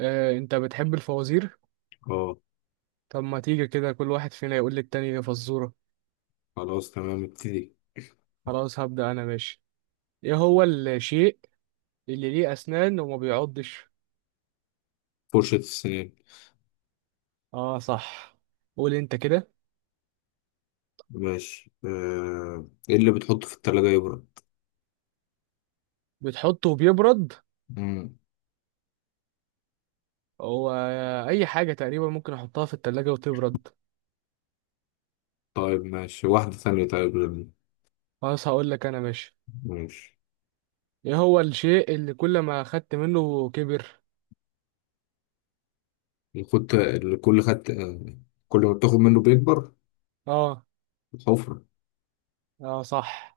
انت بتحب الفوازير. اه. طب ما تيجي كده كل واحد فينا يقول للتاني فزورة. خلاص تمام، ابتدي. خلاص هبدأ انا ماشي. ايه هو الشيء اللي ليه اسنان وما بيعضش؟ فرشة السنان. اه صح. قول انت كده. ماشي. ايه اللي بتحطه في التلاجة يبرد؟ بتحطه وبيبرد. مم. هو اي حاجة تقريبا ممكن احطها في التلاجة وتبرد. طيب ماشي، واحدة ثانية. طيب خلاص هقول لك انا ماشي. ماشي. ايه هو الشيء اللي كل ما اخدت منه كبر؟ الخط اللي كل خدت آه، كل ما بتاخد منه بيكبر. اه الحفرة. اه صح.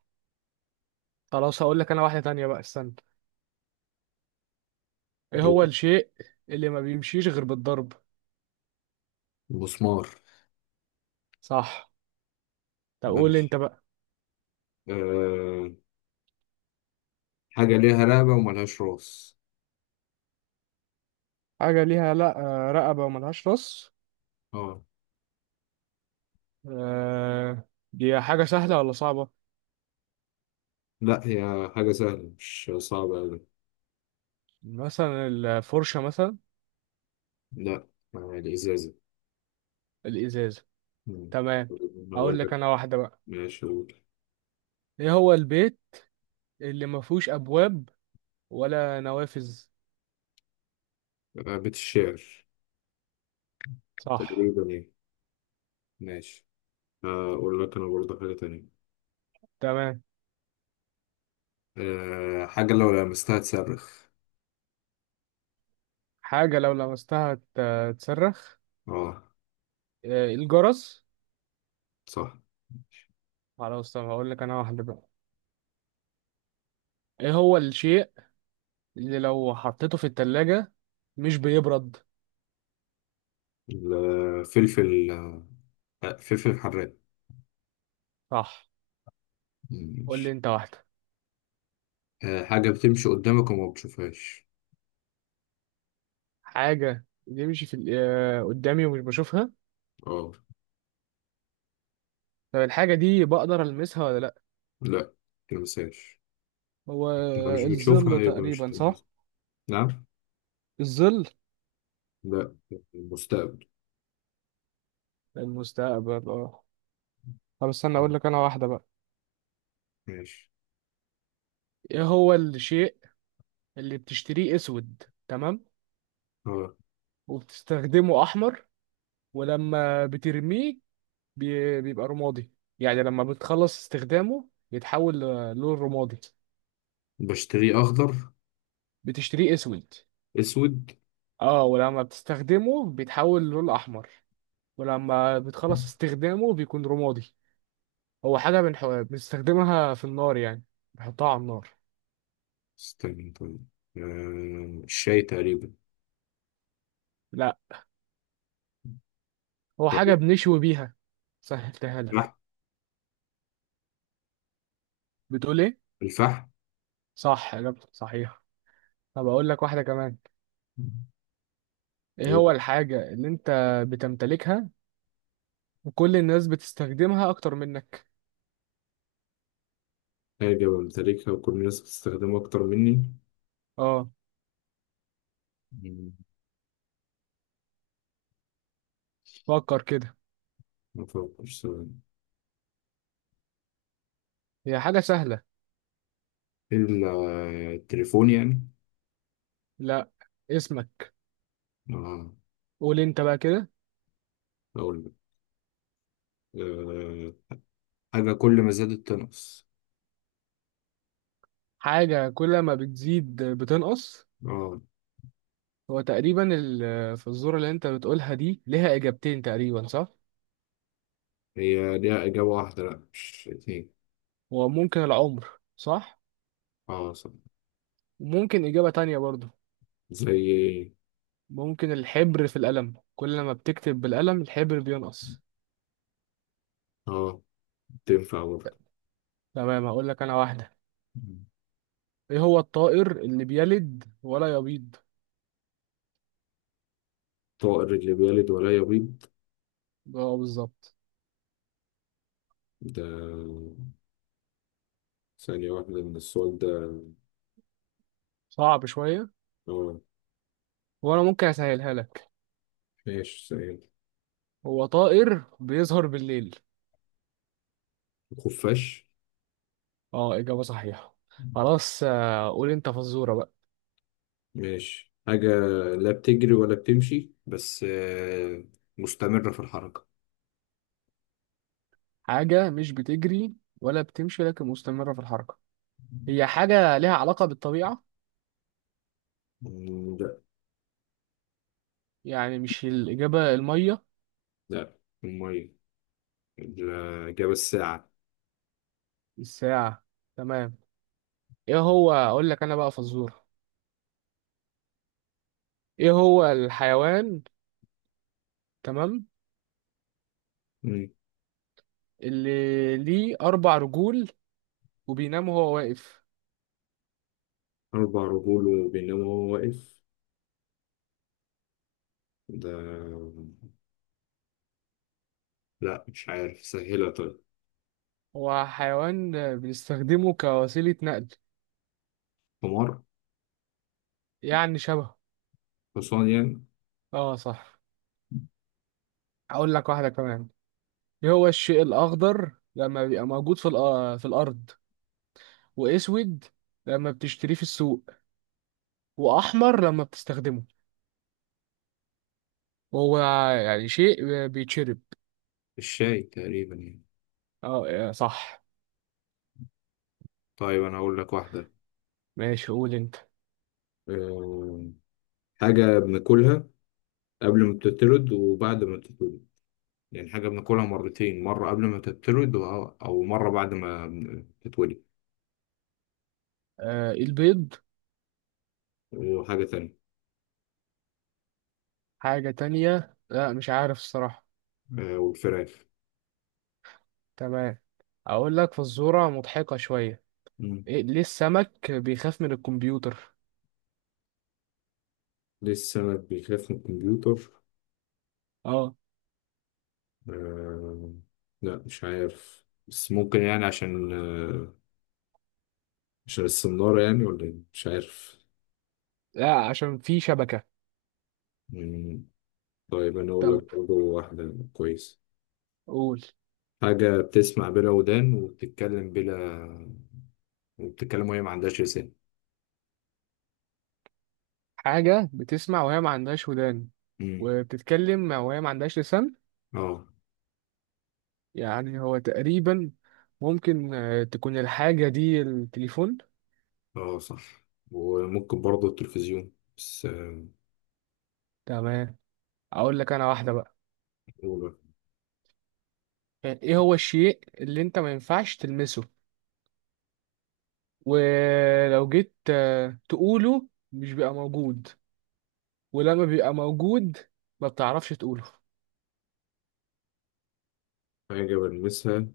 خلاص هقول لك انا واحدة تانية بقى استنى. ايه هو أو الشيء اللي ما بيمشيش غير بالضرب؟ المسمار. صح. طب قول انت ماشي. بقى. أه... حاجة ليها رقبة وملهاش راس. حاجة ليها لا رقبة وملهاش راس. اه. دي حاجة سهلة ولا صعبة؟ لا، هي حاجة سهلة، مش صعبة أوي. مثلا الفرشة مثلا. لا. الإزازة. الإزازة. مم. تمام. أنا أقول أقول لك لك. أنا واحدة بقى. ماشي، أقول. إيه هو البيت اللي مفهوش أبواب ولا نوافذ؟ بيت الشعر صح. تقريبا، إيه. ماشي. هقول لك انا برضه حاجة تانية. تمام. حاجة لو لمستها تصرخ. حاجة لو لمستها تصرخ. اه، الجرس. صح. خلاص طب هقول لك أنا واحدة بقى. إيه هو الشيء اللي لو حطيته في التلاجة مش بيبرد؟ الفلفل. فلفل حراق. صح. قول لي ماشي. أنت واحدة. حاجة بتمشي قدامك وما بتشوفهاش. حاجة بيمشي في ال- آه، قدامي ومش بشوفها. اه. طب الحاجة دي بقدر ألمسها ولا لأ؟ لا، تلمسهاش. هو لو مش بتشوفها الظل يبقى مش تقريبا صح. تلمسها. نعم. الظل. لا، المستقبل. المستقبل اه. طب استنى آه، أقول لك أنا واحدة بقى. ماشي. إيه هو الشيء اللي بتشتريه أسود تمام، اه، وبتستخدمه أحمر، ولما بترميه بيبقى رمادي. يعني لما بتخلص استخدامه بيتحول للون رمادي. بشتريه أخضر. بتشتريه أسود. أسود. اه ولما بتستخدمه بيتحول للون أحمر. ولما بتخلص استخدامه بيكون رمادي. هو حاجة بنستخدمها في النار يعني. بنحطها على النار. استنى طيب. الشاي تقريبا. لا هو حاجة طيب، بنشوي بيها. سهلتها لك. الفحم. بتقول ايه؟ صح، إجابتك صحيحة. طب أقول لك واحدة كمان. ايه الفحم. هو الحاجة اللي انت بتمتلكها وكل الناس بتستخدمها أكتر منك؟ حاجة بمتلكها وكل الناس بتستخدمها أكتر مني. اه مم، فكر كده. ما أفكرش ثواني. هي حاجة سهلة. إلا التليفون يعني. لا، اسمك. آه. قول انت بقى كده. أقول لك. آه حاجة كل ما زادت تنقص. حاجة كل ما بتزيد بتنقص. آه. هو تقريبا الفزورة اللي انت بتقولها دي ليها اجابتين تقريبا صح. هي ليها إجابة واحدة، لأ مش اتنين. وممكن العمر. صح. آه، صح. وممكن اجابة تانية برضو. زي إيه؟ ممكن الحبر في القلم، كل ما بتكتب بالقلم الحبر بينقص. آه، تنفع برضه. تمام هقول لك انا واحدة. مم. ايه هو الطائر اللي بيلد ولا يبيض؟ طائر اللي بيلد ولا يبيض؟ اه بالظبط. ده ثانية واحدة من السؤال ده. صعب شوية. آه. وانا ممكن اسهلها لك. ماشي، ثانية. هو طائر بيظهر بالليل. الخفاش. اه اجابة صحيحة. خلاص قول انت فزورة بقى. ماشي. حاجة لا بتجري ولا بتمشي، بس مستمرة في الحركة. حاجة مش بتجري ولا بتمشي لكن مستمرة في الحركة. هي حاجة ليها علاقة بالطبيعة؟ مم، لا. يعني مش الإجابة المية. لا، المية. الإجابة الساعة. الساعة. تمام. إيه هو أقول لك أنا بقى فزورة. إيه هو الحيوان، تمام، مم، اللي ليه أربع رجول وبينام وهو واقف؟ 4 رجول وبينما هو واقف، ده. لا، مش عارف. سهلة طيب. هو حيوان بنستخدمه كوسيلة نقل. حمار. يعني شبه. حصان يعني. آه صح. أقول لك واحدة كمان. إيه هو الشيء الأخضر لما بيبقى موجود في الأرض، وأسود لما بتشتريه في السوق، وأحمر لما بتستخدمه. هو يعني شيء بيتشرب. الشاي تقريبا يعني. اه صح. طيب، أنا هقول لك واحدة. ماشي قول انت. آه، حاجة بناكلها قبل ما بتترد وبعد ما بتترد. لأن حاجة بناكلها مرتين، مرة قبل ما تتولد أو مرة بعد ما تتولد. آه، البيض. وحاجة تانية. حاجة تانية لا مش عارف الصراحة. والفراخ. تمام. اقول لك فزورة مضحكة شوية. مم. إيه ليه السمك بيخاف من الكمبيوتر؟ ليه السمك بيخاف من الكمبيوتر؟ اه. آه، لا مش عارف، بس ممكن يعني عشان عشان السنارة يعني، ولا إيه؟ مش عارف. لا عشان في شبكة. مم. طيب، أنا أقول طب لك برضه واحدة كويسة. قول. حاجة بتسمع بلا ودان وبتتكلم بلا، وبتتكلم وهي ما عندهاش لسان. حاجة بتسمع وهي ما عندهاش ودان، مم. وبتتكلم وهي ما عندهاش لسان. اه، يعني هو تقريبا ممكن تكون الحاجة دي التليفون. اه، صح. وممكن برضه التلفزيون، بس تمام. اقول لك انا واحدة بقى. أولى. يعني ايه هو الشيء اللي انت ما ينفعش تلمسه، ولو جيت تقوله مش بيبقى موجود، ولما بيبقى موجود ما بتعرفش تقوله. حاجة بلمسها،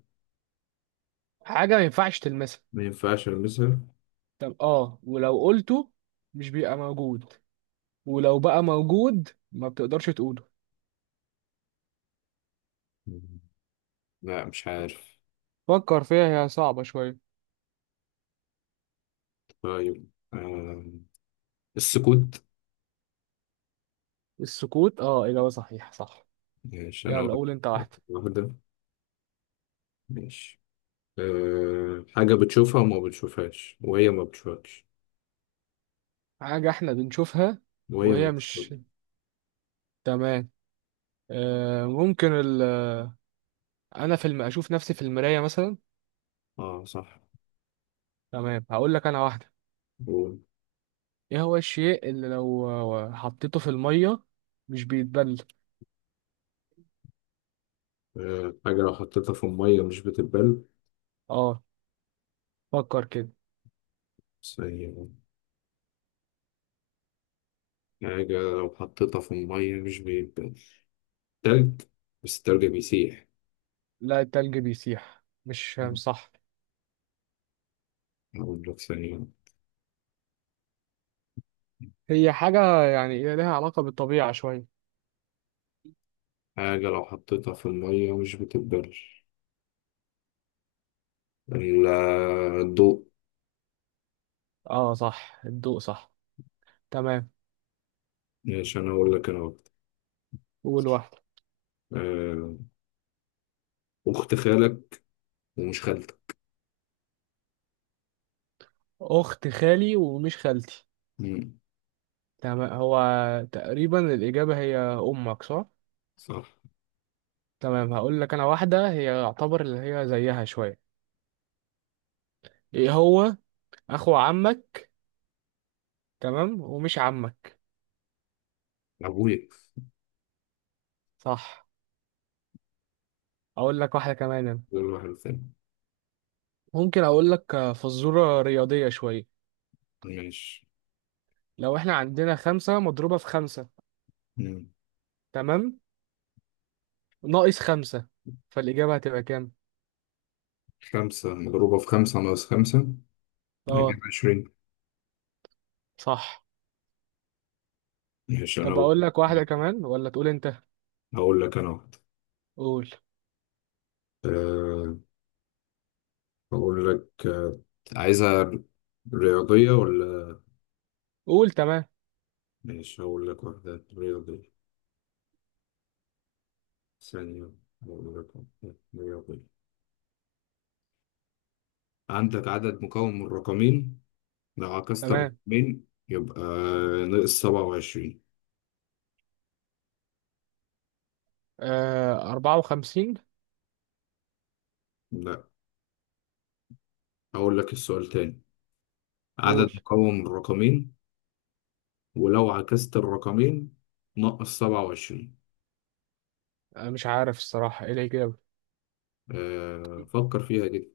حاجة ما ينفعش تلمسها. ما ينفعش ألمسها. طب اه، ولو قلته مش بيبقى موجود، ولو بقى موجود ما بتقدرش تقوله. مم. لا، مش عارف. فكر فيها هي صعبة شوية. طيب السكوت. السكوت اه إجابة صحيحة صح. ماشي، أنا يلا واخد. قول انت واحدة. واحدة ماشي. حاجة بتشوفها وما بتشوفهاش، وهي ما بتشوفكش. حاجة احنا بنشوفها وهي ما وهي مش. بتشوفك. تمام. آه ممكن انا اشوف نفسي في المراية مثلا. اه، صح. تمام هقول لك انا واحده. قول. ايه هو الشيء اللي لو حطيته في الميه مش بيتبل؟ حاجة لو حطيتها في المية مش بتتبل. اه فكر كده. بس هي حاجة لو حطيتها في المية مش بيتبل. تلج. بس التلج بيسيح. لا التلج بيسيح، مش صح. أقول لك ثانية. هي حاجه يعني إيه لها علاقه بالطبيعه شويه. حاجة لو حطيتها في المية مش بتتبل. ال- الضوء. اه صح الضوء صح. تمام. ماشي، أنا أقول لك أنا وقت. قول واحده. أه أخت خالك ومش خالتك. اخت خالي ومش خالتي. مم. تمام هو تقريبا الاجابه هي امك صح. صح. تمام هقول لك انا واحده هي يعتبر اللي هي زيها شويه. ايه هو اخو عمك، تمام، ومش عمك. أبويا. صح. اقول لك واحده كمان أنا. غير واحد تاني. ممكن اقول لك فزوره رياضيه شويه. ماشي. لو احنا عندنا خمسة مضروبة في خمسة، مم. تمام، ناقص خمسة، فالإجابة هتبقى كام؟ خمسة مضروبة في خمسة ناقص خمسة، هجيب اه 20. صح. ماشي، أنا طب أقول أقول لك واحدة كمان ولا تقول أنت؟ أقول لك أنا وقت. قول أه أقول لك. عايزها رياضية ولا؟ قول. تمام ماشي، هقول لك واحدة رياضية. ثانية. وأقول لك أهو. رياضية. عندك عدد مكون من رقمين، لو عكست تمام. الرقمين يبقى ناقص 27. آه 54. لا، أقول لك السؤال تاني. عدد قول. مكون من رقمين، ولو عكست الرقمين ناقص 27. مش عارف الصراحة إيه الإجابة. فكر فيها كده.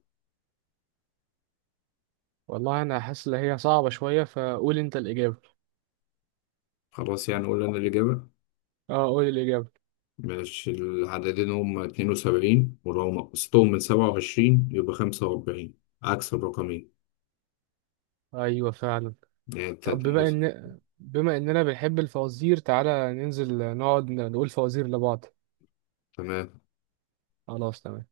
والله أنا حاسس إن هي صعبة شوية، فقول أنت الإجابة. خلاص يعني، قول لنا الإجابة. اه قول الإجابة. ماشي. العددين هما 72، ولو نقصتهم من 27 يبقى 45، عكس الرقمين. أيوة فعلا. يعني طب تلاتة. بما اننا بنحب الفوازير، تعالى ننزل نقعد نقول فوازير لبعض. تمام. خلاص تمام.